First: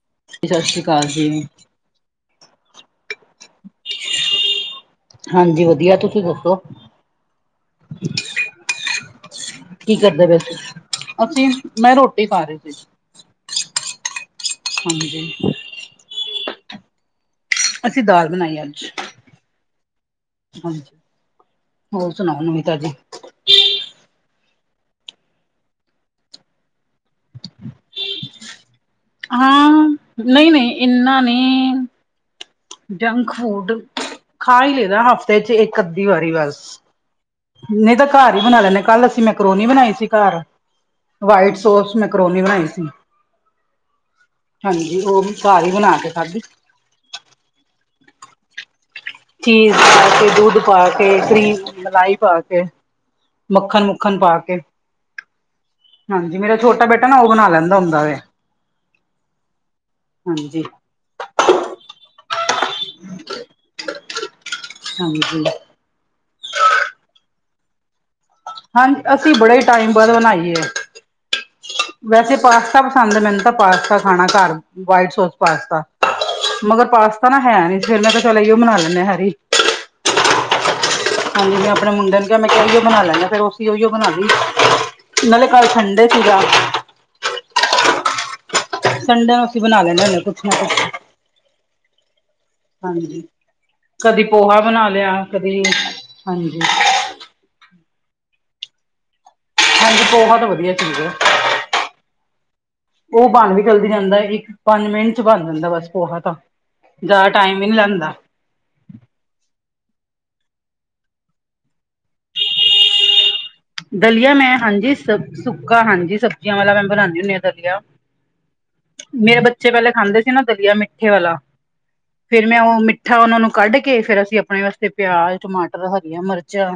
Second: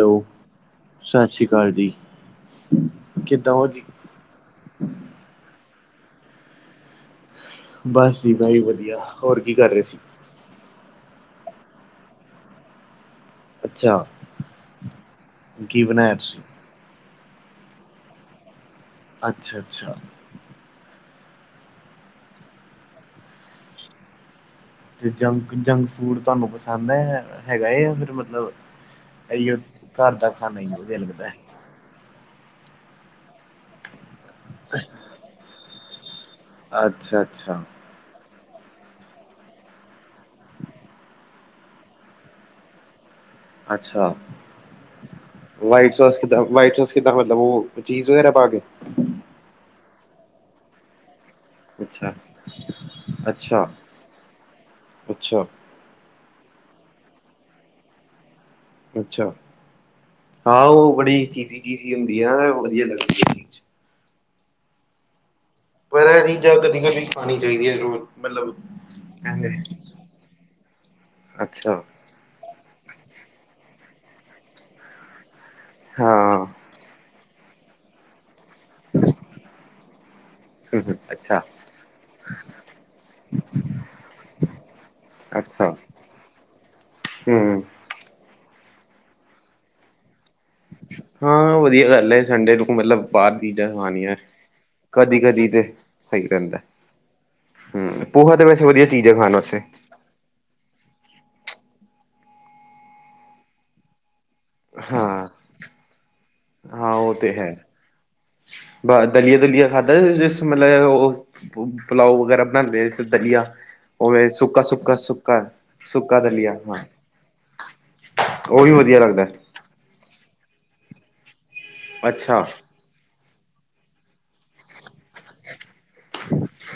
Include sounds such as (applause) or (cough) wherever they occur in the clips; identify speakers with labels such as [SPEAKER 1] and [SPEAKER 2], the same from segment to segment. [SPEAKER 1] Hello,
[SPEAKER 2] ਸਤਿ ਸ੍ਰੀ ਅਕਾਲ
[SPEAKER 1] ਸ਼
[SPEAKER 2] ਜੀ
[SPEAKER 1] ਸ਼੍ਰੀ ਕਾਲ ਜੀ, ਕਿੱਦਾਂ ਓ ਜੀ?
[SPEAKER 2] ਹਾਂਜੀ ਵਧੀਆਂ ਤੁਸੀਂ ਦੱਸੋ?
[SPEAKER 1] ਬਸ ਜੀ ਬਾਈ ਵਧੀਆ ਹੋਰ ਕੀ ਕਰ ਰੇ ਸੀ?
[SPEAKER 2] ਦੇ ਵਿੱਚ। ਅਸੀਂ ਮੈਂ ਰੋਟੀ ਖਾ ਰੀ ਸੀ।
[SPEAKER 1] ਅੱਛਾ।
[SPEAKER 2] ਹਾਂਜੀ।
[SPEAKER 1] ਕੀ ਬਣਾਇਆ ਤੁਸੀਂ?
[SPEAKER 2] ਅਸੀਂ ਦਾਲ ਬਣਾਈ ਅੱਜ।
[SPEAKER 1] ਅੱਛਾ-ਅੱਛਾ।
[SPEAKER 2] ਹਾਂਜੀ, ਹੋਰ ਸੁਣਾਓ ਨਮੀਂ ਤਾਜ਼ੀ।
[SPEAKER 1] ਤੇ ਜੰਕ, ਜੰਕ ਫੂਡ ਤੁਹਾਨੂੰ ਪਸੰਦ ਐ ਹੈਗਾ ਏਆ ਫੇਰ ਮਤਲਬ ਇਹੀਓ
[SPEAKER 2] ਹਾਂ
[SPEAKER 1] ਘਰ ਦਾ ਖਾਣਾ ਹੀ
[SPEAKER 2] ਨਈ-ਨਈ
[SPEAKER 1] ਵਧੀਆ
[SPEAKER 2] ਇੰਨਾ
[SPEAKER 1] ਲੱਗਦਾ ਹੈ।
[SPEAKER 2] ਨੀ ਜੰਕ ਫੂਡ ਖਾ ਈ ਲਈ ਦਾ ਹਫ਼ਤੇ 'ਚ ਇੱਕ ਅੱਧੀ ਵਾਰੀ ਬਸ।
[SPEAKER 1] ਅੱਛਾ-ਅੱਛਾ।
[SPEAKER 2] ਨਈ ਤਾਂ ਘਰ ਈ ਬਣਾ ਲੈਂਨੇ ਕੱਲ ਅਸੀਂ ਮੈਕਰੋਨੀ ਬਣਾਈ ਸੀ ਘਰ। ਵਾਈਟ ਸੋਸ ਮੈਕਰੋਨੀ ਬਣਾਈ ਸੀ।
[SPEAKER 1] ਅੱਛਾ,
[SPEAKER 2] ਹਾਂਜੀ ਉਹ ਵੀ ਘਰ ਹੀ
[SPEAKER 1] ਵਾਈਟ
[SPEAKER 2] ਬਣਾ ਕੇ
[SPEAKER 1] ਸੋਸ
[SPEAKER 2] ਖਾਧੀ
[SPEAKER 1] ਕਿੱਦਾਂ ਵਾਈਟ ਸੋਸ ਕਿੱਦਾਂ ਮਤਲਬ ਓ ਚੀਜ਼ ਵਗੈਰਾ ਪਾ ਕੇ।
[SPEAKER 2] ਚੀਜ਼ ਪਾ ਕੇ, ਦੁੱਧ ਪਾ ਕੇ, ਕਰੀਮ
[SPEAKER 1] ਅੱਛਾ
[SPEAKER 2] ਮਲਾਈ ਪਾ ਕੇ,
[SPEAKER 1] ਅੱਛਾ
[SPEAKER 2] ਮੱਖਣ ਮੁੱਖਣ ਪਾ ਕੇ।
[SPEAKER 1] ਅੱਛਾ
[SPEAKER 2] ਹਾਂਜੀ ਮੇਰਾ ਛੋਟਾ ਬੇਟਾ ਨਾ ਓ ਬਣਾ ਲੈਂਦਾ ਹੁੰਦਾ ਵੇ।
[SPEAKER 1] ਅੱਛਾ, ਹਾਂ
[SPEAKER 2] ਹਾਂਜੀ
[SPEAKER 1] ਓ ਬੜੀ ਚੀਸੀ-ਚੀਸੀ ਹੁੰਦੀ ਆਰ ਵਧੀਆ ਲੱਗਦੀ। ਚੀਜ਼
[SPEAKER 2] ਹਾਂਜੀ।
[SPEAKER 1] ਪਰ ਐ ਚੀਜ਼ਾਂ ਕਦੀ-ਕਦੀ ਖਾਣੀ ਚਾਈਦੀਆਂ ਰੋ ਮਤਲਬ
[SPEAKER 2] ਹਾਂਜੀ ਅਸੀਂ
[SPEAKER 1] ਐਵੇਂ
[SPEAKER 2] ਬੜੇ ਈ ਟਾਈਮ ਬਾਅਦ ਬਣਾਈ ਏ।
[SPEAKER 1] ਅੱਛਾ।
[SPEAKER 2] ਵੈਸੇ ਪਾਸਤਾ ਪਸੰਦ ਏ ਮੈਨੂੰ ਤਾਂ ਪਾਸਤਾ ਖਾਣਾ ਘਰ ਵਾਈਟ ਸੋਸ ਪਾਸਤਾ।
[SPEAKER 1] ਹਾਂ।
[SPEAKER 2] ਮਗਰ ਪਾਸਤਾ ਨਾ ਹੈ ਨੀ ਸੀ ਫਿਰ ਮੈਂ ਕੇਆ ਚਲ ਏਈਓ ਬਨਾ ਲੈਨੇਂ ਆ ਹੈਰੀ।
[SPEAKER 1] ਠੀਕ ਏ‌।
[SPEAKER 2] ਹਾਂਜੀ ਮੈਂ ਆਪਣੇ ਮੁੰਡੇ ਨੂੰ ਕੇਆ ਮੈਂ ਕੇਆ ਉਹੀਓ ਬਣਾ ਲੈਨੇਂ ਫਿਰ ਅਸੀਂ ਉਈਓ ਬਣਾਲੀ। ਨਾਲੇ ਕੱਲ
[SPEAKER 1] ਅੱਛਾ
[SPEAKER 2] ਸੰਨਡੇ ਸੀਗਾ।
[SPEAKER 1] ਹੂੰ।
[SPEAKER 2] ਸੰਨਡੇ ਨੂੰ ਅਸੀਂ ਬਣਾ ਲੈਨੇਂ ਹੁੰਨੇ ਆ ਕੁਛ ਨਾ ਕੁਛ।
[SPEAKER 1] ਹਾਂ, ਵਧੀਆ ਗੱਲ ਹੈ ਸੰਡੇ ਨੂੰ ਮਤਲਬ
[SPEAKER 2] ਹਾਂਜੀ
[SPEAKER 1] ਬਾਹਰ ਦੀਆਂ ਚੀਜ਼ਾਂ ਖਾਣੀਆਂ,
[SPEAKER 2] ਕਦੀ ਪੋਹਾ ਬਣਾ
[SPEAKER 1] ਕਦੀ
[SPEAKER 2] ਲਿਆ
[SPEAKER 1] -ਕਦੀ ਤੇ ਸਹੀ
[SPEAKER 2] ਹਾਂਜੀ
[SPEAKER 1] ਰਹਿੰਦੈ। ਹੂੰ ਪੋਹਾ ਤੇ ਵੈਸੇ ਵਧੀਆ ਚੀਜ਼ ਹੈ ਖਾਣ ਵਾਸਤੇ।
[SPEAKER 2] ਹਾਂਜੀ, ਪੋਹਾ ਤੇ ਵਧੀਆ ਚੀਜ਼ ਐ ਉਹ ਬਣ ਵੀ ਜਲਦੀ ਜਾਦੈ ਇੱਕ। ਪੰਜ- ਮਿੰਟ ਚ
[SPEAKER 1] ਹਾਂ
[SPEAKER 2] ਬਣ ਜਾਂਦਾ ਬਸ ਪੋਹਾ ਤਾਂ।
[SPEAKER 1] ਹਾਂ, ਉਹ
[SPEAKER 2] ਜ਼ਿਆਦਾ
[SPEAKER 1] ਤੇ ਹੈ
[SPEAKER 2] ਟਾਈਮ ਵੀ ਨੀ ਲੈਂਦਾ
[SPEAKER 1] ਬ ਦਲੀਆ- ਦੁਲੀਆ ਖਾਧਾ, ਜਿਸ ਮਤਲਬ ਉਹ ਪਲਾਓ ਵਗੈਰਾ ਬਣਾਉਦੇ ਜਿਸਾ ਦਲੀਆ। ਉਹ ਵੀ
[SPEAKER 2] ਦਲੀਆ ਮੈਂ
[SPEAKER 1] ਸੁੱਕਾ-
[SPEAKER 2] ਹਾਂਜੀ
[SPEAKER 1] ਸੁੱਕਾ,
[SPEAKER 2] ਸ
[SPEAKER 1] ਸੁੱਕਾ-
[SPEAKER 2] ਹਾਂਜੀ
[SPEAKER 1] ਸੁੱਕਾ ਦਲੀਆ
[SPEAKER 2] ਸਬਜ਼ੀਆਂ ਵਾਲਾ ਮੈਂ
[SPEAKER 1] ਹਾਂ।
[SPEAKER 2] ਬਣਾਉਂਦੀ ਹੁੰਦੀ ਹਾਂ ਦਲੀਆ
[SPEAKER 1] ਉਹ ਵੀ ਵਧੀਆ ਲੱਗਦੈ।
[SPEAKER 2] ਮੇਰੇ ਬੱਚੇ ਪਹਿਲੇ ਖਾਂਦੇ ਸੀ ਨਾ, ਦਲੀਆ ਮਿੱਠੇ ਵਾਲਾ
[SPEAKER 1] ਅੱਛਾ
[SPEAKER 2] ਫੇਰ ਮੈਂ ਉਹ ਮੀਠਾ ਉਹਨਾਂ ਨੂੰ ਕੱਢ ਕੇ, ਫੇਰ ਅਸੀਂ ਆਪਣੇ ਵਾਸਤੇ ਪਿਆਜ਼ ਟਮਾਟਰ ਹਰੀਆਂ ਮਰਚਾਂ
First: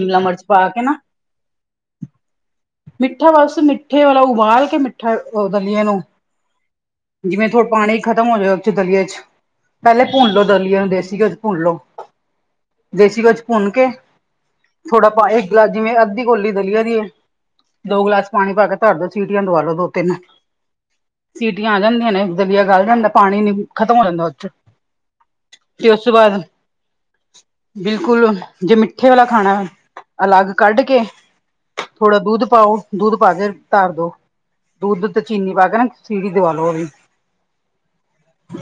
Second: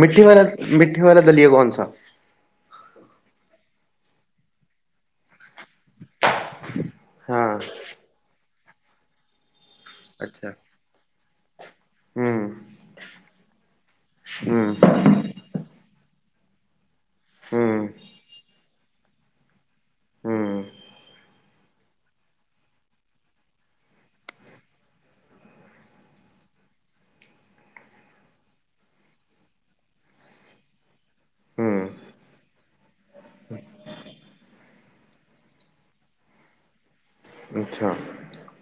[SPEAKER 1] ਮਿੱਠੇ ਵਾਲਾ ਮਿੱਠੇ ਵਾਲਾ ਦਲੀਏ ਕੌਣ ਸਾ?
[SPEAKER 2] ਮਿੱਠਾ ਬਸ, ਮਿੱਠੇ ਵਾਲਾ ਉਬਾਲ ਕੇ ਮਿੱਠਾ ਦਲੀਏ ਨੂੰ ਜਿਵੇਂ
[SPEAKER 1] ਹਾਂ
[SPEAKER 2] ਥੋੜ ਪਾਣੀ ਖ਼ਤਮ ਹੋ ਜਾਇ ਉੱਥੇ ਦਲੀਆ ਚ ਪਹਿਲੇ ਭੁੰਨ ਲੋੋ
[SPEAKER 1] ਅੱਛਾ
[SPEAKER 2] ਦਲੀਏ ਨੂੰ, ਦੇਸੀ ਘਿਓ ਚ ਭੁੰਨ ਲੋ।
[SPEAKER 1] ਹੂੰ।
[SPEAKER 2] ਦੇਸੀ ਘਿਓ ਚ ਭੁੰਨ ਕੇ
[SPEAKER 1] ਹੂੰ
[SPEAKER 2] ਥੋੜਾ ਪਾ ਇੱਕ ਗਲਾਸ ਜਿਵੇਂ, ਅੱਧੀ ਕੋੌਲੀ ਦਲੀਆ ਦੀ ਐ
[SPEAKER 1] ਹੂੰ
[SPEAKER 2] ਦੋ ਗਲਾਸ ਪਾਣੀ ਪਾ ਕੇ ਧਰ ਦੋ, ਸੀਟੀਆਂ ਦਵਾ ਲੋ ਦੋ-ਤਿੰਨ।
[SPEAKER 1] ਹੂੰ
[SPEAKER 2] ਸੀਟੀਆਂ ਆ ਜਾਂਦੀਆਂ ਨੇ, ਦਲੀਆ ਗਲ ਜਾਂਦਾ ਪਾਣੀ ਨੀ ਖਤਮ ਹੋ ਜਾਂਦਾ ਉਰੇ ਚ। ਤੇ ਉਸ ਤੋਂ ਬਾਅਦ, ਬਿਲਕੁਲ ਜੇ ਮਿੱਠੇ ਵਾਲਾ ਖਾਣੈ। ਅਲੱਗ ਕੱਢ ਕੇ
[SPEAKER 1] ਹੂੰ
[SPEAKER 2] ਥੋੜ੍ਹਾ ਦੁੱਧ ਪਾਓ, ਦੁੱਧ ਪਾ ਕੇ ਧਾਰ ਦੋ ਦੁੱਧ ਤੇ ਚੀਨੀ ਪਾ ਕੇ ਨਾ ਸੀਟੀ ਦਵਾ ਲੋ ਉਹਦੀ।
[SPEAKER 1] ਅੱਛਾ।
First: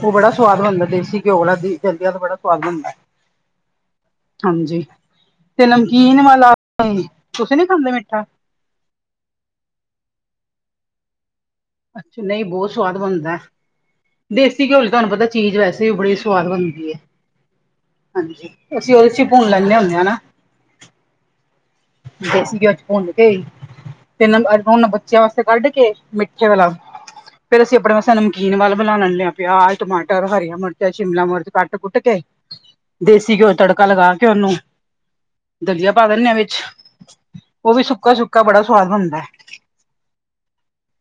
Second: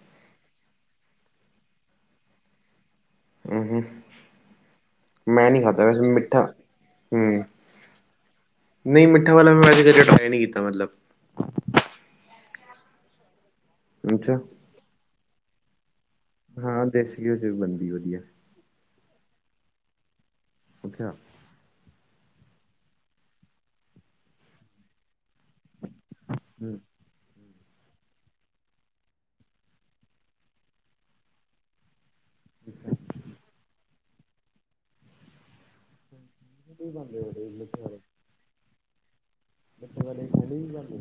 [SPEAKER 2] ਉਹ ਬੜਾ ਸੁਵਾਦ ਬਣਦਾ ਦੇਸੀ ਘਿਓ ਵਾਲਾ ਵੀ (unintelligible) ਕਹਿੰਦੇ ਬੜਾ ਸੁਵਾਦ ਬਣਦੈ।
[SPEAKER 1] ੳਹੂੰ
[SPEAKER 2] ਹਾਂਜੀ।
[SPEAKER 1] ਮੈਂ ਨਹੀਂ
[SPEAKER 2] ਤੇ
[SPEAKER 1] ਖਾਦਾ ਵੈਸੇ ਮਿੱਠਾ
[SPEAKER 2] (unintelligible)
[SPEAKER 1] ਹੂੰ
[SPEAKER 2] ਤੁਸੀਂ ਨੀ ਖਾਂਦੇ ਮਿੱਠਾ?
[SPEAKER 1] ਨਹੀਂ, ਮਿੱਠਾ ਵਾਲਾ ਮੈਂ ਕਦੇ ਟਰਾਏ ਨਹੀਂ ਕੀਤਾ ਮਤਲਬ।
[SPEAKER 2] ਅੱਛਾ, ਨਹੀਂ ਬਹੁਤ ਸਵਾਦ ਬਣਦਾ।
[SPEAKER 1] ਅੱਛਾ
[SPEAKER 2] ਦੇਸੀ ਘਿਓ ਚ ਤੁਹਾਨੂੰ ਪਤਾ ਚੀਜ਼ ਵੈਸੇ ਵੀ ਬੜੀ ਸਵਾਦ
[SPEAKER 1] ਹਾਂ
[SPEAKER 2] ਬਣਦੀ ਹੈ,
[SPEAKER 1] ਦੇਸੀ ਘਿਓ ਚ ਵੀ ਬਣਦੀ ਵਧੀਆ
[SPEAKER 2] ਹਾਂਜੀ ਅਸੀਂ ਉਹਦੇ ਚ ਭੁਨ ਲੈਂਦੇ ਹੁੰਨੇ ਹਾਂ ਨਾ।
[SPEAKER 1] ਅੱਛਾ
[SPEAKER 2] ਦੇਸੀ ਘਿਓ ਚ ਭੁੰਨ ਕੇ, ਤੇ ਅੱ ਉਹਨਾਂ ਬੱਚਿਆਂ ਵਾਸਤੇ ਤੇ ਕੱਢ ਕੇ ਮਿੱਠੇ ਵਾਲਾ
[SPEAKER 1] ਹੂੰ
[SPEAKER 2] ਫੇਰ ਅਸੀਂ ਆਪਣੇ ਵਸਤੇ ਨਮਕੀਨ ਵੱਲ ਬਣਾ ਲੈਂਦੇ ਹਾਂ। ਪਿਆਜ, ਟਮਾਟਰ, ਹਰੀਆਂ ਮਿਰਚ, ਸ਼ਿਮਲਾ ਮਿਰਚ, ਕੱਟ-ਕੁੱਟ ਕੇ ਦੇਸੀ ਘਿਓ ਤੜਕਾ ਲਗਾ ਕੇ ਓਨੂੰ ਦਲੀਆ ਪਾ ਦਿੰਦੇ ਹਾਂ ਵਿੱਚ।
[SPEAKER 1] ਮਿੱਠੇ
[SPEAKER 2] ਉਹ ਵੀ ਸੁੱਕਾ-ਸੁੱਕਾ ਬੜਾ ਸੁਵਾਦ ਬਣਦੈ।
[SPEAKER 1] ਬਡ (unintelligible) ਵਲੇ ਖੜੀ ਜਾਣਗੇ।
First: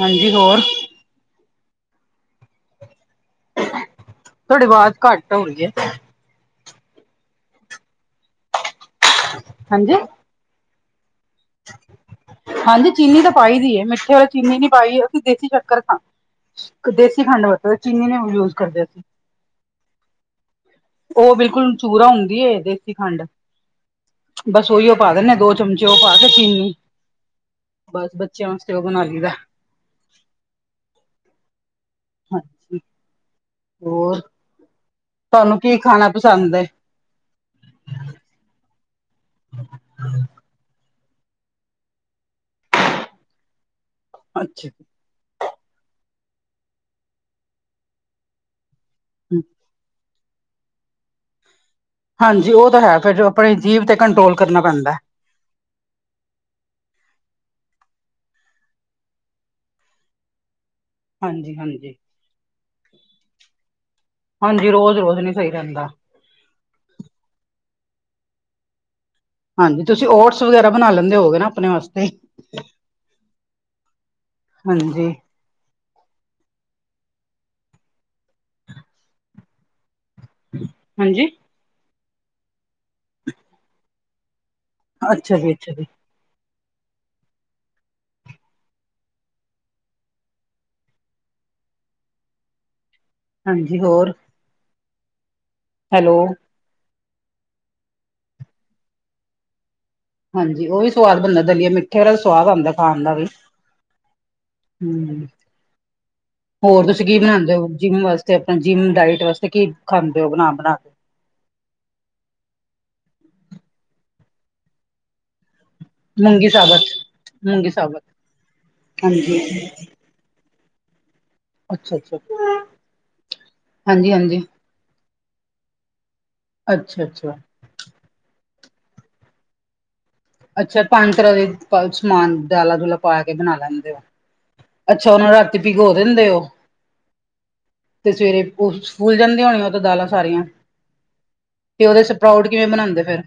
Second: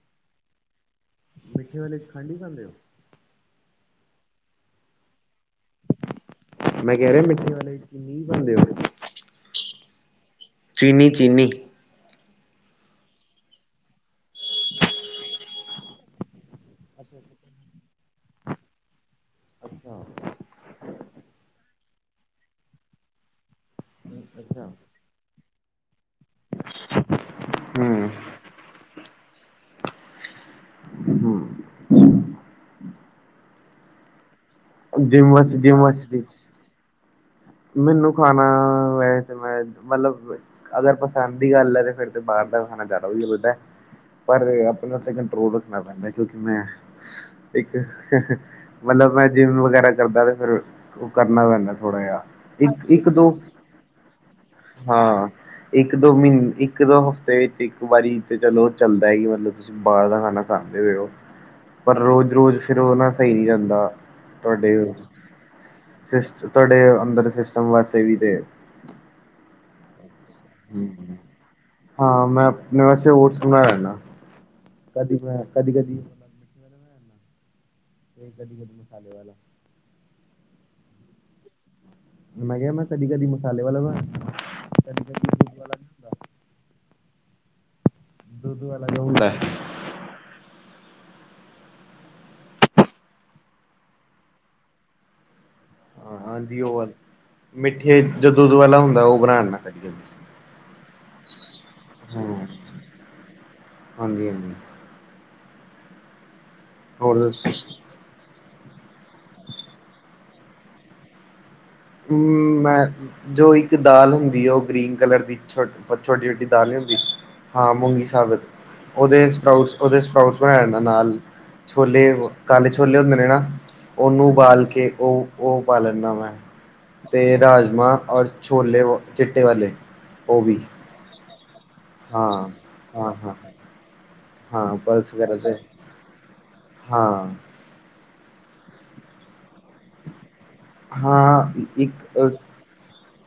[SPEAKER 2] ਹਾਂਜੀ ਹੋਰ
[SPEAKER 1] ਮਿੱਠੇ ਵਾਲੇ ਚ ਖੰਡ ਈ ਪਾਂਦੇ ਹੋ।
[SPEAKER 2] ਤੁਹਾਡੀੇ ਆਵਾਜ਼ ਘੱਟ ਹੋ ਰਹੀ ਹੈ।
[SPEAKER 1] ਮੈਂ ਕਹਿ ਰਿਹਾ ਮਿੱਠੇ ਵਾਲੇ ਚ ਚੀਨੀ ਵੀ ਪਾਦੇ ਔ
[SPEAKER 2] ਹਾਂਜੀ।
[SPEAKER 1] ਚੀਨੀ-ਚੀਨੀ।
[SPEAKER 2] ਹਾਂਜੀ ਚੀਨੀ ਤਾਂ ਪਾਈ ਦੀ ਹੈ ਮਿੱਠੇ ਵਾਲੇ ਚੀਨੀ ਨੀ ਪਾਈ, ਅਸੀਂ ਦੇਸੀ ਸ਼ੱਕਰ ਖਾ ਦੇਸੀ ਖੰਡ ਵਰਤਦੇ ਚੀਨੀ ਨਈ ਹੁਣ ਯੂਜ ਕਰਦੇ ਅਸੀਂ
[SPEAKER 1] ਅੱਛਾ।
[SPEAKER 2] ਉਹ ਬਿਲਕੁਲ ਚੂਰਾ ਹੁੰਦੀ ਏ ਦੇਸੀ ਖੰਡ,
[SPEAKER 1] ਅੱਛਾ
[SPEAKER 2] ਬਸ ਉਹੀਓ ਪਾ ਦਿੰਨੇ ਆ ਦੋ ਚਮਚੇ ਉਹ ਪਾ ਕੇ ਚੀਨੀ,
[SPEAKER 1] ਹੂੰ
[SPEAKER 2] ਬਸ ਬੱਚਿਆਂ ਵਾਸਤੇ ਉਹ ਬਣਾ ਲਈ ਦਾ
[SPEAKER 1] ਹੂੰ
[SPEAKER 2] ਹਾਂਜੀ ਹੋਰ।
[SPEAKER 1] ਜਿਮ ਵਾਸਤੇ
[SPEAKER 2] ਤੁਹਾਨੂੰ ਕੀ
[SPEAKER 1] ਜਿਮ
[SPEAKER 2] ਖਾਣਾ
[SPEAKER 1] ਵਾਸਤੇ
[SPEAKER 2] ਪਸੰਦ ਹੈ?
[SPEAKER 1] ਮੈਨੂੰ ਖਾਣਾ ਵੈਜ ਵੈਜ ਮਤਲਬ ਅਗਰ ਪ ਪਸੰਦ ਦੀ ਗੱਲ ਹੈ ਤੇ ਫੇਰ ਤੇ ਬਾਹਰ ਦਾ ਖਾਣਾ ਜ਼ਿਆਦਾ ਵਧੀਆ ਲਗਦਾ ਐ ਪਰ
[SPEAKER 2] ਅੱਛਾ
[SPEAKER 1] ਆਪਣੇ ਉੱਤੇ ਕੰਟਰੋਲ ਰੱਖਣਾ ਪੈਂਦਾ ਕਿਉਂਕਿ ਮੈਂ ਇੱਕ ਮਤਲਬ ਮੈਂ ਜਿੰਮ ਵਗੈਰਾ ਕਰਦਾ, ਤੇ ਫ਼ਿਰ ਉਹ ਕਰਨਾ ਪੈਂਦਾ ਥੋੜਾ ਜਿਹਾ
[SPEAKER 2] ਹਾਂਜੀ ਉਹ ਤਾਂ
[SPEAKER 1] ਇੱਕ
[SPEAKER 2] ਹੈ,
[SPEAKER 1] ਇੱਕ
[SPEAKER 2] ਫਿਰ
[SPEAKER 1] ਦੋ
[SPEAKER 2] ਆਪਣੇ ਜੀਭ ਤੇ ਕੰਟਰੋਲ ਕਰਨਾ ਪੈਂਦਾ
[SPEAKER 1] ਹਾਂ ਇੱਕ ਦੋ ਮਹੀਨੇ ਇੱਕ ਦੋ ਹਫ਼ਤੇ ਵਿੱਚ ਇੱਕ ਵਾਰੀ ਤੇ ਚਲੋ ਚੱਲਦਾ ਹੈ ਕਿ ਮਤਲਬ ਤੁਸੀਂ ਬਾਹਰ ਦਾ ਖਾਣਾ ਖਾਂਦੇ ਪਏ ਉਹ
[SPEAKER 2] ਹਾਂਜੀ ਹਾਂਜੀ
[SPEAKER 1] ਪਰ ਰੋਜ਼-ਰੋਜ਼ ਫਿਰ ਉਹ ਨਾ ਸਹੀ ਨਹੀਂ ਰਹਿੰਦਾ,
[SPEAKER 2] ਹਾਂਜੀ
[SPEAKER 1] ਤੁਹਾਡੇ
[SPEAKER 2] ਰੋਜ਼ ਰੋਜ਼ ਨੀ ਸਹੀ ਰਹਿੰਦਾ
[SPEAKER 1] ਸਿਸਟ ਤੁਹਾਡੇ ਅੰਦਰ ਸਿਸਟਮ ਵਾਸਤੇ ਵੀ ਤੇ
[SPEAKER 2] ਹਾਂਜੀ ਤੁਸੀਂ ਓਟਸ ਵਗੈਰਾ ਬਣਾ ਲੈਂਦੇ
[SPEAKER 1] ਹੂੰ,
[SPEAKER 2] ਹੋਗੇ ਨਾ ਆਪਣੇ ਵਾਸਤੇ
[SPEAKER 1] ਹਾਂ ਮੈਂ ਆਪਣੇ ਵਾਸਤੇ ਓਟਸ
[SPEAKER 2] ਹਾਂਜੀ।
[SPEAKER 1] ਕਦੀ-ਕਦੀ। ਇਹ ਕਦੀ-ਕਦੀ ਮਸਾਲੇ ਵਾਲਾ
[SPEAKER 2] ਹਾਂਜੀ।
[SPEAKER 1] ਮੈਂ ਕਿਹਾ ਮੈਂ ਕਦੀ-ਕਦੀ ਮਸਾਲੇ ਵਾਲਾ ਬਣਾ ਕਦੀ
[SPEAKER 2] ਅੱਛਾ
[SPEAKER 1] ਕਦੀ
[SPEAKER 2] ਜੀ,
[SPEAKER 1] ਦੁੱਧ
[SPEAKER 2] ਅੱਛਾ
[SPEAKER 1] ਵਾਲਾ
[SPEAKER 2] ਜੀ।
[SPEAKER 1] ਨੀ ਹੁੰਦਾ ਦੁੱਧ ਵਾਲਾ ਅਲਗ ਹੁੰਦਾ
[SPEAKER 2] ਹਾਂਜੀ ਹੋਰ। ਹੈਲੋ।
[SPEAKER 1] ਹਾਂ ਹਾਂਜੀ ਉਹ ਵਾਲਾ, ਮਿੱਠੇ ਜੋ ਦੁੱਧ ਵਾਲਾ ਹੁੰਦਾ ਉਹ ਬਣਾਨਾ ਕਦੀ-ਕਦੀ
[SPEAKER 2] ਹਾਂਜੀ ਉਹ ਵੀ ਸਵਾਦ ਬਣਦਾ ਦਲੀਏ ਮਿੱਠੇ ਵਾਲਾ ਵੀ
[SPEAKER 1] ਹਾਂ
[SPEAKER 2] ਸਵਾਦ ਆਉਂਦਾ ਖਾਣ ਦਾ ਵੀ
[SPEAKER 1] ਹਾਂਜੀ ਹਾਂਜੀ
[SPEAKER 2] ਹੂ, ਹੋਰ ਤੁਸੀਂ ਕੀ ਬਣਾਉਦੇ ਹੋ ਜਿੰਮ ਵਾਸਤੇ ਤੇ ਆਪਣਾ ਜਿੰਮ ਡਾਇਟ ਵਾਸਤੇ ਕੀ ਖਾਂਦੇ ਹੋ ਬਣਾ-ਬਣਾ ਕੇ
[SPEAKER 1] ਹੂ ਮੈਂ, ਜੋ ਇੱਕ ਦਾਲ ਹੁੰਦੀ ਉਹ ਗ੍ਰੀਨ ਕਲਰ ਦੀ ਛੋਟ ਓ ਛੋਟੀ-ਛੋਟੀ
[SPEAKER 2] ਮੂੰਗੀ
[SPEAKER 1] ਦਾਲ ਨੀ
[SPEAKER 2] ਸਾਬਤ
[SPEAKER 1] ਹੁੰਦੀ, ਹਾਂ ਮੂੰਗੀ ਸਾਬਤ ਉਹਦੇ
[SPEAKER 2] ਹਾਂਜੀ
[SPEAKER 1] ਸਪਾਉਟਸ ਉਹਦੇ ਸਪਾਉਟਸ ਬਣਾਣ ਨਾਲ
[SPEAKER 2] ਅੱਛਾ
[SPEAKER 1] ਛੋਲੇ
[SPEAKER 2] ਅੱਛਾ
[SPEAKER 1] ਕਾਲੇ ਛੋਲੇ ਹੁੰਦੇ ਨੇ, ਨਾ
[SPEAKER 2] ਹਾਂਜੀ
[SPEAKER 1] ਉਹਨੂੰ
[SPEAKER 2] ਹਾਂਜੀ
[SPEAKER 1] ਉਬਾਲ ਕੇ ਉਹ ਉਹ ਪਾ ਲੈਂਨਾ ਮੈਂ,
[SPEAKER 2] ਅੱਛਾ ਅੱਛਾ
[SPEAKER 1] ਤੇ ਰਾਜਮਾਂ ਔਰ ਛੋਲੇ ਔ ਚਿੱਟੇ ਵਾਲੇ ਉਹ ਵੀ
[SPEAKER 2] ਅੱਛਾ ਪੰਜ ਤਰ੍ਹਾਂ ਦੇ
[SPEAKER 1] ਹਾਂ
[SPEAKER 2] ਸਮਾਨ ਦਾਲਾਂ-ਦੂਲਾ
[SPEAKER 1] ਹਾਂ
[SPEAKER 2] ਪਾ ਕੇ
[SPEAKER 1] ਹਾਂ
[SPEAKER 2] ਬਣਾ ਲੈਂਦੇ ਹੋ?
[SPEAKER 1] ਹਾਂ
[SPEAKER 2] ਅੱਛਾ
[SPEAKER 1] ਪਲਸ
[SPEAKER 2] ਉਹਨੂੰ
[SPEAKER 1] ਵਗੈਰਾ ਤੇ
[SPEAKER 2] ਰਾਤੀ ਭੀਗੋ ਦਿੰਦੇ ਹੋ?
[SPEAKER 1] ਹਾਂ।
[SPEAKER 2] ਤੇ ਸਵੇਰੇ ਉਹ ਫੁਲ ਜਾਂਦੀਆਂ ਹੋਣੀਆਂ ਉਹ ਤਾਂ ਦਾਲਾਂ ਸਾਰੀਆਂ
[SPEAKER 1] ਹਾਂ
[SPEAKER 2] ਤੇ ਉਹਦੇ
[SPEAKER 1] ਇੱਕ
[SPEAKER 2] ਸਪਰਾਊਟ ਕਿਵੇਂ ਬਣਾਦੇ ਫਿਰ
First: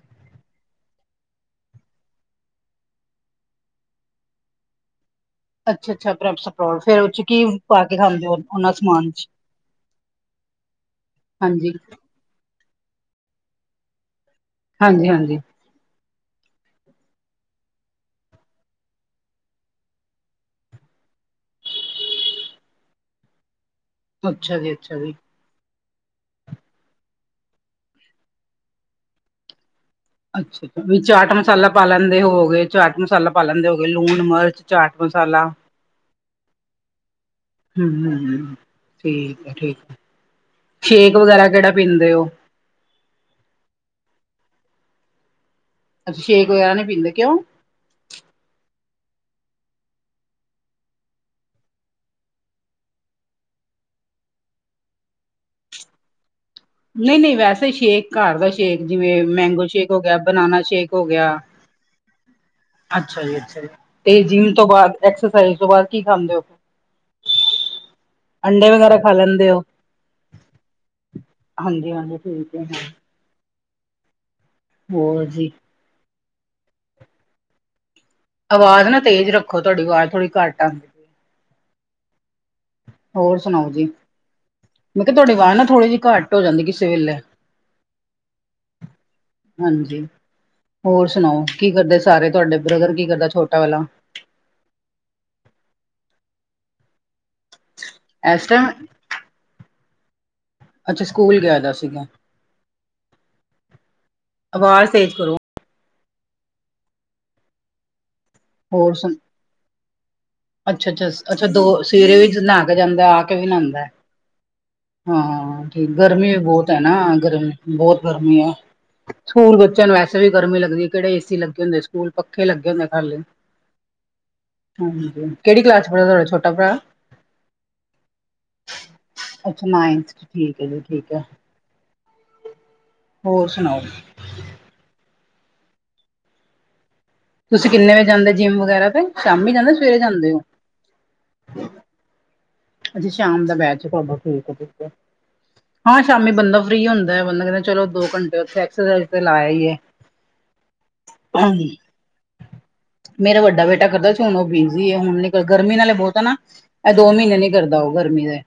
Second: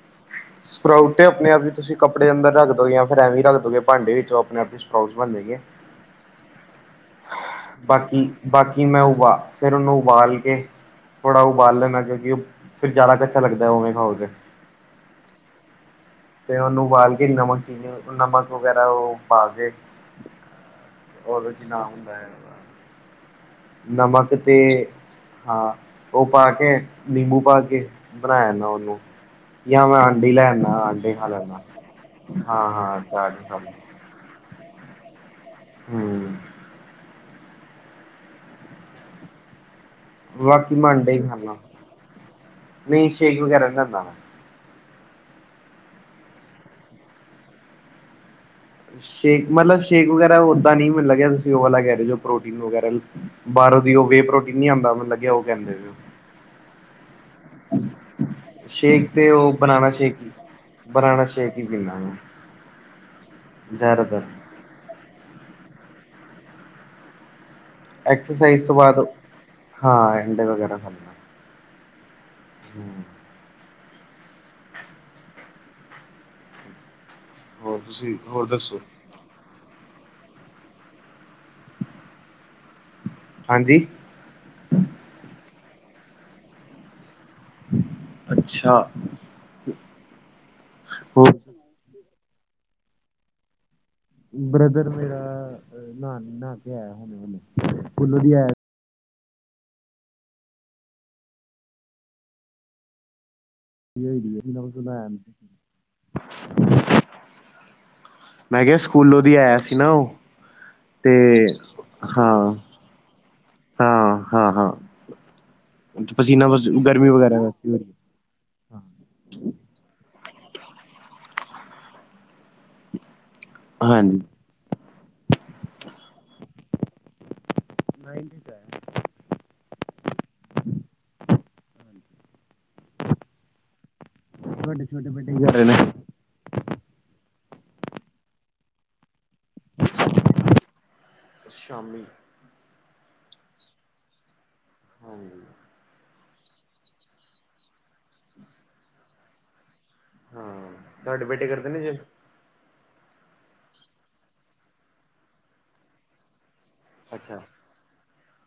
[SPEAKER 1] ਸਪਰਾਊਟ ਤੇ ਆਪਣੇ ਆਪ ਹੀ ਤੁਸੀਂ ਕੱਪੜੇ ਅੰਦਰ ਰੱਖ ਦੋ ਜਾਂ ਫਿਰ ਐਵੇਂ ਰੱਖ ਦੋ ਗੇ ਭਾਂਡੇ ਵਿੱਚੋਂ ਆਪਣੇ ਆਪ ਈ। ਸਪਰਾਊਟਸ ਬਣ ਜਾਣ ਗੇ।
[SPEAKER 2] ਅੱਛਾ- ਅੱਛਾ ਸਪਰਾਊਟਸ, ਫੇਰ ਉਹ 'ਚ ਕੀ ਪਾ ਕੇ ਖਾਂਦੇ
[SPEAKER 1] ਬਾਕੀ
[SPEAKER 2] ਹੋ ਉਹਨਾਂ
[SPEAKER 1] ਬਾਕੀ ਮੈਂ
[SPEAKER 2] ਸਮਾਨ ਚ
[SPEAKER 1] ਉਬਾ ਫੇਰ ਉਨੂੰ ਉਬਾਲ ਕੇ ਥੋੜਾ
[SPEAKER 2] ਹਾਂਜੀ
[SPEAKER 1] ਉਬਾਲ ਲੈਂਨਾ ਕਿਉਂਕੀ ਫ਼ਿਰ ਜਾਦਾ ਕੱਛਾ ਲੱਗਦਾ ਉਵੇਂ ਖਾਓ ਤੇ।
[SPEAKER 2] ਹਾਂਜੀ-ਹਾਂਜੀ
[SPEAKER 1] ਤੇ ਉਨੂੰ ਉਬਾਲ ਕੇ ਨਮਕ ਚੀਨੀ ਨਮਕ ਵਗੈਰਾ ਓ ਪਾ ਕੇ ਓਦੇ ਚ ਨਾ ਹੁੰਦੈ। ਨਮਕ ਤੇ
[SPEAKER 2] ਅੱਛਾ ਜੀ ਅੱਛਾ ਜੀ
[SPEAKER 1] ਹਾਂ ਓ ਪਾ ਕੇ, ਨਿੰਬੂ ਪਾ ਕੇ ਬਣਾਇਦਾ ਓਨੂੰ ਯਾਂ ਮੈਂ ਆਂਡੇ ਲੈ ਆਣਾ
[SPEAKER 2] ਅੱਛਾ ਵੀ
[SPEAKER 1] ਆਂਡੇ ਖਾ
[SPEAKER 2] ਚਾਟ
[SPEAKER 1] ਲੈਣਾ
[SPEAKER 2] ਮਸਾਲਾ ਪਾ ਲੈਂਦੇ ਹੋਵੋਗੇ ਚਾਟ ਮਸਾਲਾ ਪਾ ਲੈਂਦੇ ਹੋਗੇ ਲੂਣ, ਮਿਰਚ, ਚਾਟ-ਮਸਾਲਾ
[SPEAKER 1] ਹੂੰ।
[SPEAKER 2] ਹੂੰ-ਹੂੰ ਠੀਕ ਐ ਠੀਕ,
[SPEAKER 1] ਬਾਕੀ
[SPEAKER 2] ਸ਼ੇਕ ਵਗੈਰਾ ਕੇੜਾ ਪੀਂਦੇ ਓ
[SPEAKER 1] ਨਈ ਸ਼ੇਕ ਵਗੈਰਾ (unintelligible)
[SPEAKER 2] ਅੱਛ, ਸ਼ੇਕ ਵਗੈਰਾ ਨੀ ਪੀਂਦੇ ਕਿਉਂ?
[SPEAKER 1] ਸ਼ੇਕ ਮਤਲਬ ਸ਼ੇਕ ਵਗੈਰਾ ਓਦਾਂ ਨੀ। ਮੈਨੂੰ ਲੱਗਿਆ ਤੁਸੀਂ ਓ ਵਾਲਾ ਕੈ ਰਏ ਓ ਜੋ ਪ੍ਰੋਟੀਨ ਵਗੈਰਾ ਬਾਰੋਂ ਦੀ ਓ ਵੇ ਪ੍ਰੋਟੀਨ ਨੀ ਆਂਦਾ ਮੈਨੂੰ ਲੱਗਿਆ ਓ ਕੈਂਦੇ ਓ।
[SPEAKER 2] ਨਈ-ਨਈ ਵੈਸੇ ਸ਼ੇਕ ਘਰ ਦਾ ਸ਼ੇਕ ਜਿਵੇਂ
[SPEAKER 1] ਤੇ ਉਹ
[SPEAKER 2] ਮੈਂਗੋ ਸ਼ੇਕ ਹੋ ਗਿਆ, ਬਨਾਨਾ ਸ਼ੇਕ ਹੋ ਗਿਆ
[SPEAKER 1] ਜੀ ਪੀਂ (unintelligible)
[SPEAKER 2] ਅੱਛਾ ਜੀ ਅੱਛਾ ਜੀ ਤੇ ਜੀ ਤੋਂ ਬਾਦ ਐਕਸਰਸਾਈਜ਼ ਤੋਂ ਬਾਦ ਕੀ ਖਾਂਦੇ ਓ?
[SPEAKER 1] ਐਕਸਾਈਜ਼ ਤੋਂ ਬਾਦ ਹਾਂ ਅੰਡੇ ਵਗੈਰਾ ਖਾਨਾ
[SPEAKER 2] ਹਾਂਜੀ-ਹਾਂਜੀ ਠੀਕ ਹੈ
[SPEAKER 1] (inaudible)
[SPEAKER 2] ਹੋਰ ਜੀ?
[SPEAKER 1] ਹੋਰ ਤੁਸੀਂ ਹੋਰ ਦੱਸੋ?
[SPEAKER 2] ਆਵਾਜ਼ ਨਾ ਤੇਜ਼ ਰੱਖੋ ਤੁਆਡੀ ਅਵਾਜ਼ ਥੋੜੀ ਘੱਟ ਆਂਦੀ ਹੋਰ ਸੁਣਾਓ ਜੀ,
[SPEAKER 1] ਹਾਂਜੀ
[SPEAKER 2] ਮੈਂ ਕਿਆ ਤੁਹਾਡੀ ਆਵਾਜ਼ ਨਾ ਥੋੜ੍ਹੀ ਜੀ ਘੱਟ ਹੋ ਜਾਂਦੀ ਕਿਸੇ ਵੇਲੇ।
[SPEAKER 1] ਅੱਛਾ
[SPEAKER 2] ਹਾਂਜੀ, ਹੋਰ ਸੁਣਾਓ? ਕੀ ਕਰਦੇ ਸਾਰੇ ਤੁਹਾਡੇ ਬ੍ਰਦਰ ਕੀ ਕਰਦਾ ਛੋਟਾ ਵਾਲਾ?
[SPEAKER 1] ਬ੍ਰਦਰ ਮੇਰਾ ਨਾ-ਨਾ ਕੇ ਆਇਆ (unintelligible) ਸਕੂਲੋਂ ਦੀ ਆਇਆ
[SPEAKER 2] ਐਸ ਟੈਮ ਅੱਛਾ ਸਕੂਲ ਗਿਆ ਦਾ ਸੀਗਾ।
[SPEAKER 1] (inaudible)
[SPEAKER 2] ਆਵਾਜ਼ ਤੇਜ਼ ਕਰੋ
[SPEAKER 1] ਮੈਂ ਕਿਆ
[SPEAKER 2] ਹੋਰ ਸੁਣ
[SPEAKER 1] ਸਕੂਲੋਂ ਦੀ ਆਇਆ ਸੀ ਨਾ ਓ ਤੇ ਹਾਂ
[SPEAKER 2] ਕ ਜਾਂਦਾ ਆ ਕੇ ਵੀ ਨਾਂਦੈ
[SPEAKER 1] ਹਾਂ ਹਾਂ ਹਾਂ
[SPEAKER 2] ਹਾਂ ਠੀਕ ਗਰਮੀ ਵੀ
[SPEAKER 1] ਪਸੀਨਾ
[SPEAKER 2] ਬੋਤ ਐ ਨਾ
[SPEAKER 1] ਗਰਮੀ ਵਗੈਰਾ ਕਰਕੇ
[SPEAKER 2] ਗਰਮੀ
[SPEAKER 1] ਹੋ ਰਹੀ
[SPEAKER 2] ਬੋਤ ਗਰਮੀ ਐ।
[SPEAKER 1] ਹੈ
[SPEAKER 2] ਸਕੂਲ ਬੱਚਿਆਂ ਨੂੰ ਵੈਸੇ ਵੀ ਗਰਮੀ ਲੱਗਦੀ ਆ ਕੇੜੇ ਏ ਸੀ ਲੱਗੇ ਹੁੰਦੇ ਨ ਸਕੂਲ ਪੱਖੇ ਲੱਗੇ ਹੁੰਦੇ ਆ ਖਾਲੀ।
[SPEAKER 1] ਹਾਂ
[SPEAKER 2] ਹਾਂਜੀ ਕੇੜੀ ਕਲਾਸ ਚ ਪੜ੍ਹਦਾ ਤੁਹਾਡਾ ਛੋਟਾ ਭਰਾ?
[SPEAKER 1] ਛੋਟੇ
[SPEAKER 2] ਅੱਛਾ ਨਾਈਨਥ ਚ ਠੀਕ ਐ ਜੀ ਠੀਕ ਐ।
[SPEAKER 1] (inaudible)
[SPEAKER 2] ਹੋਰ ਸੁਣਾਓ?
[SPEAKER 1] ਤੁਹਾਡੇ ਛੋਟੇ ਬੇਟੇ ਕੀ ਕਰ ਰੇ ਨੇ?
[SPEAKER 2] ਤੁਸੀਂ ਕਿੰਨੇ ਵਜੇ ਜਾਂਦੇ ਜਿੰਮ ਵਗੈਰਾ ਤੇ ਸ਼ਾਮੀ ਜਾਂਦੇ ਸਵੇਰੇ ਜਾਂਦੇ ਓ?
[SPEAKER 1] ਸ਼ਾਮੀ।
[SPEAKER 2] ਅਸੀਂ ਸ਼ਾਮ ਦਾ ਬੈਂਚ (unintelligible)
[SPEAKER 1] ਹਾਂਜੀ।
[SPEAKER 2] ਹਾਂ। ਸ਼ਾਮੀ ਬੰਦਾ ਫ੍ਰਰੀ ਹੁੰਦਾ ਹੈ। ਬੰਦਾ ਕਹਿੰਦਾ ਚਲੋ ਦੋ ਘੰਟੇ ਉਥੇ ਐਕਸਰਸਾਈਜ਼ ਤੇ ਲਾ ਆਈਏ।
[SPEAKER 1] ਹਾਂ। ਤੁਹਾਡੇ ਬੇਟੇ ਕਰਦੇ ਨੇ ਜੇ
[SPEAKER 2] ਮੇਰਾ ਵੱਡਾ ਬੇਟਾ ਕਰਦਾ ਸੀ। ਹੁਣ ਉਹ ਬਿਜੀ ਐ। ਹੁਣ ਨੀ ਕਦਾ ਗਰਮੀ ਨਾਲੇ ਬਹੁਤ ਐ ਨਾਂ ਇਹ ਦੋ
[SPEAKER 1] ਅੱਛਾ
[SPEAKER 2] ਮਹੀਨੇਂ ਨੀਂ ਉਹ ਕਰਦਾ ਗਰਮੀ ਦੇ।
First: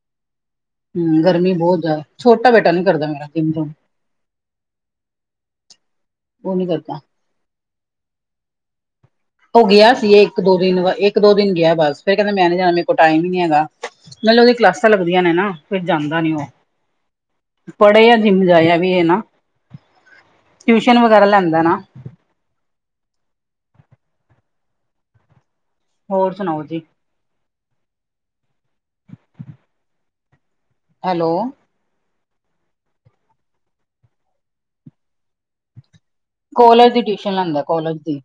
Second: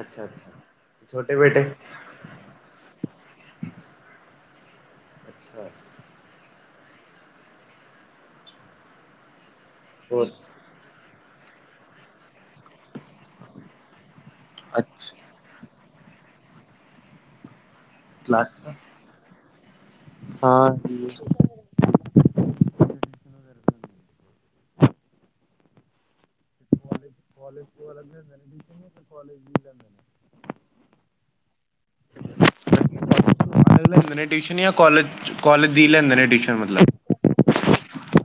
[SPEAKER 1] ਅੱਛਾ ਅੱਛਾ
[SPEAKER 2] ਹੂ
[SPEAKER 1] ਛੋਟੇ
[SPEAKER 2] ਗਰਮੀ
[SPEAKER 1] ਬੇਟੇ
[SPEAKER 2] ਬਹੁਤ ਜ਼ਿਆਦਾ ਛੋਟਾ ਬੇਟਾ ਨੀਂ ਕਰਦਾ ਮੇਰਾ (inaudible)
[SPEAKER 1] ਅੱਛਾ।
[SPEAKER 2] ਉਹ ਨੀਂ ਕਰਦਾ। ਉਹ ਗਿਆ ਸੀ। ਇਹ
[SPEAKER 1] ਹੋਰ
[SPEAKER 2] ਇੱਕ- ਦੋ ਦਿਨ ਇੱਕ-ਦੋ ਦਿਨ ਗਿਆ ਬਸ। ਫਿਰ ਕਹਿੰਦੇ ਮੈਂ ਨੀਂ ਜਾਣਾ। ਮੇਰੇ ਕੋਲ ਟਾਈਮ ਹੀ ਨਹੀਂ ਹੈਗਾ ਨਾਲੇ ਉਹਦੀ ਕਲਾਸਾਂ
[SPEAKER 1] ਅੱਛਾ
[SPEAKER 2] ਲੱਗਦੀਆਂ ਨੇਂ ਨਾਂ। ਜਾਂਦਾ ਨੀ ਉਹ ਪੜ੍ਹੇ ਜਾਂ ਜਿੰਮ
[SPEAKER 1] ਕਲਾਸ
[SPEAKER 2] ਜਾਏ ਇਹ ਵੀ ਐ ਨਾਂ।
[SPEAKER 1] ਹਾਂ
[SPEAKER 2] ਟਿਊਸ਼ਨ ਵਗੈਰਾ ਲੈਂਦਾ ਨਾਂ। ਹੋਰ ਸੁਣਾਓ ਜੀ।
[SPEAKER 1] (unintelligible)
[SPEAKER 2] ਹੈਲੋ।
[SPEAKER 1] ਲੈਂਦੇ ਨੇ ਟਿਊਸ਼ਨ ਜਾਂ ਕੋਲਜ-ਕੋਲਜ ਦੀ ਲੈਂਦੇ ਨੇ ਟਿਊਸ਼ਨ
[SPEAKER 2] ਕੋਲਜ ਦੀ ਟਿਊਸ਼ਨ ਲੈਂਦਾ ਕੋਲਜ ਦੀ।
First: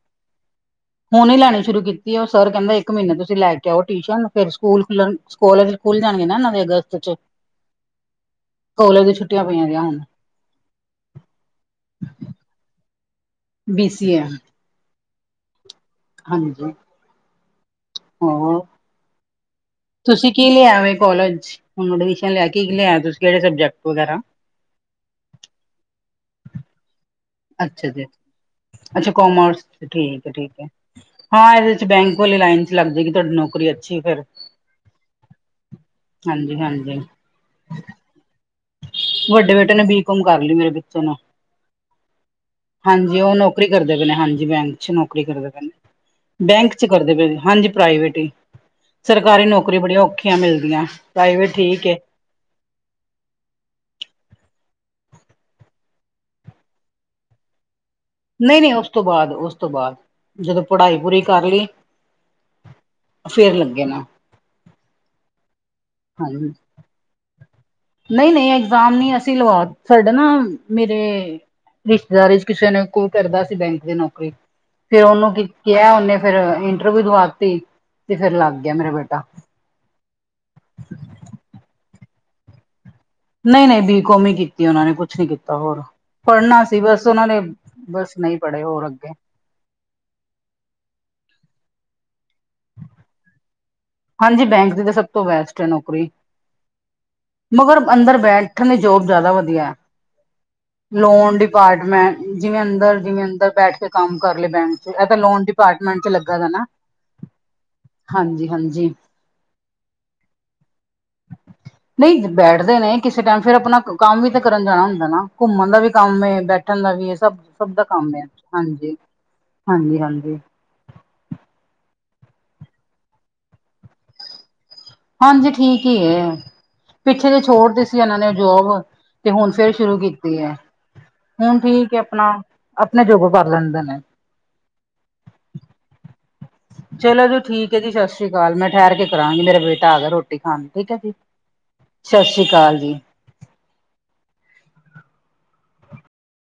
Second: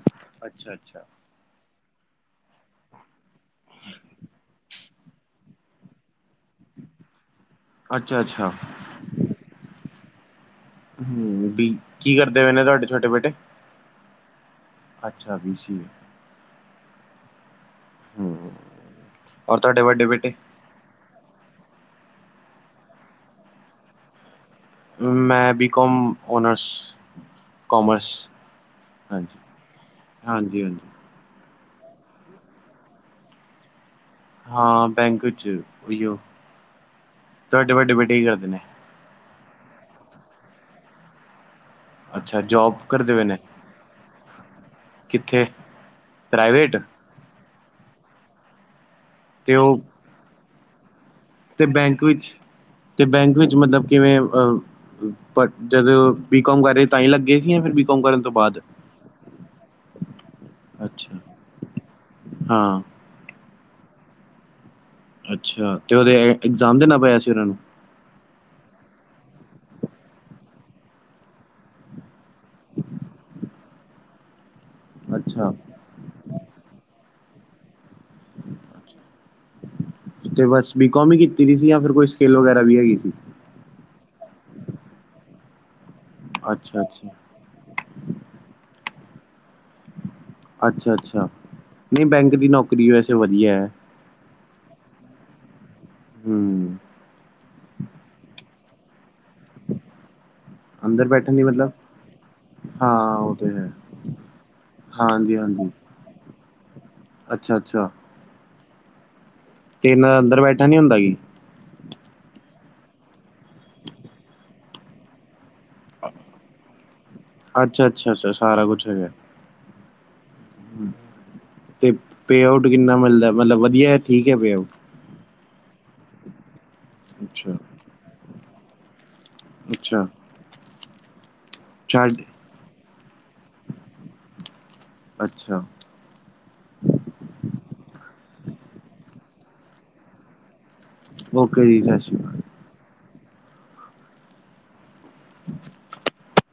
[SPEAKER 1] ਅੱਛਾ-ਅੱਛਾ।
[SPEAKER 2] ਹੁਣ ਹੀ ਲੈਣੀ ਸ਼ੁਰੂ ਕੀਤੀ। ਉਹ ਸਰ ਕਹਿੰਦਾ ਇੱਕ ਮਹੀਨੇ ਤੁਸੀਂ ਲੈ ਕੇ ਆਓ ਟਿਊਸ਼ਨ। ਫਿਰ ਸਕੂਲ ਖੁੱਲਣ ਕੋਲਜ ਖੁੱਲ ਜਾਣਗੇ ਨਾਂ। ਨਵੇਂ ਅਗਸਤ 'ਚ
[SPEAKER 1] ਅੱਛਾ-ਅੱਛਾ।
[SPEAKER 2] ਕੋਲਜ ਦੀਆਂ ਛੁੱਟੀਆਂ ਪਈਆਂ ਗੀਆਂ ਹੁਣ
[SPEAKER 1] ਹੂ ਬੀ। ਕੀ ਕਰਦੇ ਪਏ ਨੇ ਤੁਹਾਡੇ ਛੋਟੇ ਬੇਟੇ?
[SPEAKER 2] ਬੀ ਸੀ ਐ।
[SPEAKER 1] ਅੱਛਾ। ਬੀ ਸੀ ਏ
[SPEAKER 2] ਹਾਂਜੀ। ਹੋਰ
[SPEAKER 1] ਔ ਤੁਹਾਡੇ ਵੱ
[SPEAKER 2] ਤੁਸੀਂ ਕੀ ਲਿਆਵੇ ਕੋਲਜ ਚ? ਹੁਣ ਐਡਮਿਸ਼ਨ ਲੈ ਕੇ ਕੀ ਲਿਆ? ਤੁਸੀਂ ਕਿਹੜੇ ਸਬਜੈਕਟ ਵਗੈਰਾ
[SPEAKER 1] ਮੈਂ ਬੀ ਕੋਮ ਓਨਰਸ।
[SPEAKER 2] ਅੱਛਾ ਜੀ
[SPEAKER 1] ਕੋਮਰਸ
[SPEAKER 2] ਅੱਛਾ। ਅੱਛਾ
[SPEAKER 1] ਹਾਂਜੀ
[SPEAKER 2] ਕੋਮਰਸ ਠੀਕ ਹੈ-ਠੀਕ
[SPEAKER 1] ਹਾਂਜੀ
[SPEAKER 2] ਹੈ।
[SPEAKER 1] ਹਾਂਜੀ
[SPEAKER 2] ਹਾਂ ਇਹਦੇ 'ਚ ਬੈਂਕ ਵਾਲੇ ਲਾਈਨ 'ਚ ਲੱਗਦੇ ਕਿ ਤੁਹਾਡੀ ਨੌਕਰੀ ਅੱਛੀ ਫਿਰ
[SPEAKER 1] ਹਾਂ ਬੈਂਕ 'ਚ ਉਹੀਓ।
[SPEAKER 2] ਹਾਂਜੀ ਹਾਂਜੀ
[SPEAKER 1] ਤੁਹਾਡੇ ਵੱਡੇ ਬੇਟੇ ਕੀ ਕਰਦੇ ਨੇ?
[SPEAKER 2] ਵੱਡੇ ਬੇਟੇ ਨੇ ਬੀ ਕੋਮ ਕਰ ਲਈ ਮੇਰੇ ਬੱਚੇ ਨੂੰ
[SPEAKER 1] ਅੱਛਾ। ਜੋਬ ਕਰਦੇ
[SPEAKER 2] ਹਾਂਜੀ।
[SPEAKER 1] ਪਏ
[SPEAKER 2] ਉਹ
[SPEAKER 1] ਨੇ
[SPEAKER 2] ਨੌਕਰੀ ਕਰਦੇ ਪਏ ਨੇ ਹਾਂਜੀ ਬੈਂਕ ਅੱ ਨੌਕਰੀ
[SPEAKER 1] ਕਿੱਥੇ
[SPEAKER 2] ਕਰਦੇ ਪਏ ਨੇ। ਬੈਂਕ
[SPEAKER 1] ਪ੍ਰਾਈਵੇਟ
[SPEAKER 2] 'ਚ ਕਰਦੇ ਪਏ ਨੇਂ। ਹਾਂਜੀ। ਪ੍ਰਾਈਵੇਟ ਈ ਸਰਕਾਰੀ
[SPEAKER 1] ਤੇ
[SPEAKER 2] ਨੌਕਰੀ
[SPEAKER 1] ਉਹ
[SPEAKER 2] ਬੜੀਆਂ ਔਖੀਆਂ ਮਿਲਦੀਆਂ ਪ੍ਰਾਈਵੇਟ
[SPEAKER 1] ਤੇ
[SPEAKER 2] ਠੀਕ ਹੈ
[SPEAKER 1] ਬੈਂਕ ਵਿੱਚ। ਤੇ ਬੈਂਕ ਵਿੱਚ ਮਤਲਬ ਕਿਵੇਂ ਬਟ ਜਦੋਂ ਬੀ ਕੋਮ ਕਰੇ ਤਾਂ ਹੀ ਲੱਗ ਗਏ ਸੀ। ਫਿਰ ਕਰਨ ਤੋਂ ਬਾਅਦ
[SPEAKER 2] ਨਹੀਂ-ਨਹੀਂ। ਉਸ ਤੋਂ ਬਾਅਦ-ਉਸ ਤੋਂ ਬਾਅਦ। ਜਦੋਂ ਪੜ੍ਹਾਈ
[SPEAKER 1] ਅੱਛਾ
[SPEAKER 2] ਪੂਰੀ ਕਰ ਲਈ
[SPEAKER 1] ਹਾਂ
[SPEAKER 2] ਫੇਰ ਲੱਗੇ ਨਾਂ
[SPEAKER 1] ਅੱਛਾ। ਤੇ ਉਹਦੇ ਇਗਜ਼ਾਮ ਦੇਣਾ ਪਿਆ ਸੀ। ਉਹਨਾਂ ਨੂੰ
[SPEAKER 2] ਨਹੀਂ-ਨਹੀਂ ਐਗਜ਼ਾਮ ਨਹੀਂ। ਅਸੀਂ ਲਵਾ ਸਾਡੇ ਨਾ ਮੇਰੇ ਰਿਸ਼ਤੇਦਾਰੀ 'ਚ ਕਿਸੇ ਨੇ ਕੋਈ ਕਰਦਾ ਸੀ। ਬੈਂਕ ਦੀ ਨੌਕਰੀ ਫੇਿਰ ਉਹਨੂੰ ਕੀ
[SPEAKER 1] ਅੱਛਾ
[SPEAKER 2] ਕਿਹਾ ਉਹਨੇ ਫਿਰ ਇੰਟਰਵਿਊ ਦਵਾਤੀ ਤੇ ਫੇਰ ਲੱਗ ਗਿਆ ਮੇਰਾ ਬੇਟਾ।
[SPEAKER 1] ਤੇ ਬਸ ਬੀਕੋਮ ਵੀ ਕੀਤੀ ਦੀ ਸੀ ਜਾਂ ਫਿਰ ਕੋਈ ਸਕਿੱਲ ਵਗੈਰਾ ਵੀ ਹੈਗੀ ਸੀ।
[SPEAKER 2] ਨਹੀਂ-ਨਹੀਂ ਬੀਕੌਮ ਹੀ ਕੀਤੀ ਉਹਨਾਂ ਨੇ, ਕੁਛ ਨੀ ਕੀਤਾ ਹੋਰ ਪੜ੍ਹਨਾ
[SPEAKER 1] ਅੱਛਾ
[SPEAKER 2] ਸੀ ਬਸ
[SPEAKER 1] ਅੱਛਾ।
[SPEAKER 2] ਉਹਨਾਂ ਨੇ ਬਸ ਨਹੀਂ ਪੜ੍ਹੇ ਹੋਰ ਅੱਗੇ।
[SPEAKER 1] ਅੱਛਾ- ਅੱਛਾ ਨਹੀਂ ਬੈਂਕ ਦੀ ਨੌਕਰੀ ਵੈਸੇ ਵਧੀਆ ਹੈ।
[SPEAKER 2] ਹਾਂਜੀ ਬੈਂਕ ਦੀ ਤਾਂ ਸਭ ਤੋਂ ਬੈਸਟ ਹੈ ਨੌਕਰੀ।
[SPEAKER 1] ਹੂੰ
[SPEAKER 2] ਮਗਰ ਅੰਦਰ ਬੈਠਣ ਦੀ ਜੋਬ ਜ਼ਿਆਦਾ ਵਧੀਆ ਐ।
[SPEAKER 1] ਅੰਦਰ ਬੈਠਣ
[SPEAKER 2] ਲੋਨ
[SPEAKER 1] ਦੀ ਮਤਲਬ
[SPEAKER 2] ਡਿਪਾਰਟਮੈਂਟ ਜਿਵੇਂ ਅੰਦਰ,
[SPEAKER 1] ਹਾਂ
[SPEAKER 2] ਜਿਵੇਂ
[SPEAKER 1] ਉਹ ਤੇ
[SPEAKER 2] ਅੰਦਰ
[SPEAKER 1] ਹੈ
[SPEAKER 2] ਬੈਠ ਕੇ ਕੰਮ ਕਰ ਲਏ ਬੈਂਕ ਚ ਇਹ ਤਾਂ
[SPEAKER 1] ਹਾਂਜੀ
[SPEAKER 2] ਲੋਨ ਡ
[SPEAKER 1] ਹਾਂਜੀ
[SPEAKER 2] ਅਪਾਰਟਮੈਂਟ ਚ ਲੱਗਾ ਦਾ ਨਾ।
[SPEAKER 1] ਅੱਛਾ- ਅੱਛਾ।
[SPEAKER 2] ਹਾਂਜੀ- ਹਾਂਜੀ।
[SPEAKER 1] ਤੇ ਇਹਨਾਂ ਅੰਦਰ ਬੈਠਾ ਨੀ ਹੁੰਦਾ ਕਿ।
[SPEAKER 2] ਨਹੀਂ ਬੈਠਦੇ ਨੇ ਕਿਸੇ ਟਾਈਮ, ਫਿਰ ਆਪਣਾ ਕੰਮ ਵੀ ਤਾਂ ਕਰਨ ਜਾਣਾ ਹੁੰਦਾ ਨਾ ਘੁੰਮਣ ਦਾ ਵੀ ਕੰਮ ਬੈਠ ਬੈਠਣ ਦਾ ਵੀ ਸਭ- ਸਭ ਦਾ
[SPEAKER 1] ਅੱਛਾ ਅੱਛਾ
[SPEAKER 2] ਕੰਮ ਹੈ
[SPEAKER 1] ਅੱਛਾ ਸਾਰਾ ਕੁਛ
[SPEAKER 2] ਹਾਂਜੀ,
[SPEAKER 1] ਹੈਗਾ
[SPEAKER 2] ਹਾਂਜੀ-ਹਾਂਜੀ।
[SPEAKER 1] ਤੇ ਪੇ ਆਊਟ ਕਿੰਨਾ ਮਿਲਦਾ ਮਤਲਬ ਵਧੀਆ ਠੀਕ ਹੈ ਪੇ ਆਊਟ।
[SPEAKER 2] ਹਾਂਜੀ ਠੀਕ ਹੀ ਹੈ, ਪਿੱਛੇ ਜੇ
[SPEAKER 1] ਅੱਛਾ।
[SPEAKER 2] ਛੋੜਦੇ ਸੀ ਇਹਨਾਂ ਨੇ ਜੋਬ। ਤੇ ਹੁਣ ਫੇਰ ਸ਼ੁਰੂ
[SPEAKER 1] ਅੱਛਾ
[SPEAKER 2] ਕੀਤੀ ਹੈ, ਹੁਣ ਠੀਕ ਹੈ
[SPEAKER 1] ਛੱਡ
[SPEAKER 2] ਆਪਣਾ ਆਪਣੇ ਜੋਗਾ ਕਰ ਲੈਂਦੇ ਨੇ।
[SPEAKER 1] ਅੱਛਾ।
[SPEAKER 2] ਚਲੋ ਜੀ ਠੀਕ ਹੈ ਜੀ ਸਤਿ ਸ੍ਰੀ ਅਕਾਲ। ਮੈਂ ਠਹਿਰ ਕਰਾਂਗੀ ਮੇਰਾ ਬੇਟਾ ਆ ਗਿਆ ਰੋਟੀ ਖਾਣ। ਠੀਕ ਹੈ ਜੀ
[SPEAKER 1] ਓਕੇ ਜੀ ਸ਼੍ਰੀ
[SPEAKER 2] ਸਤਿ ਸ੍ਰੀ ਅਕਾਲ ਜੀ।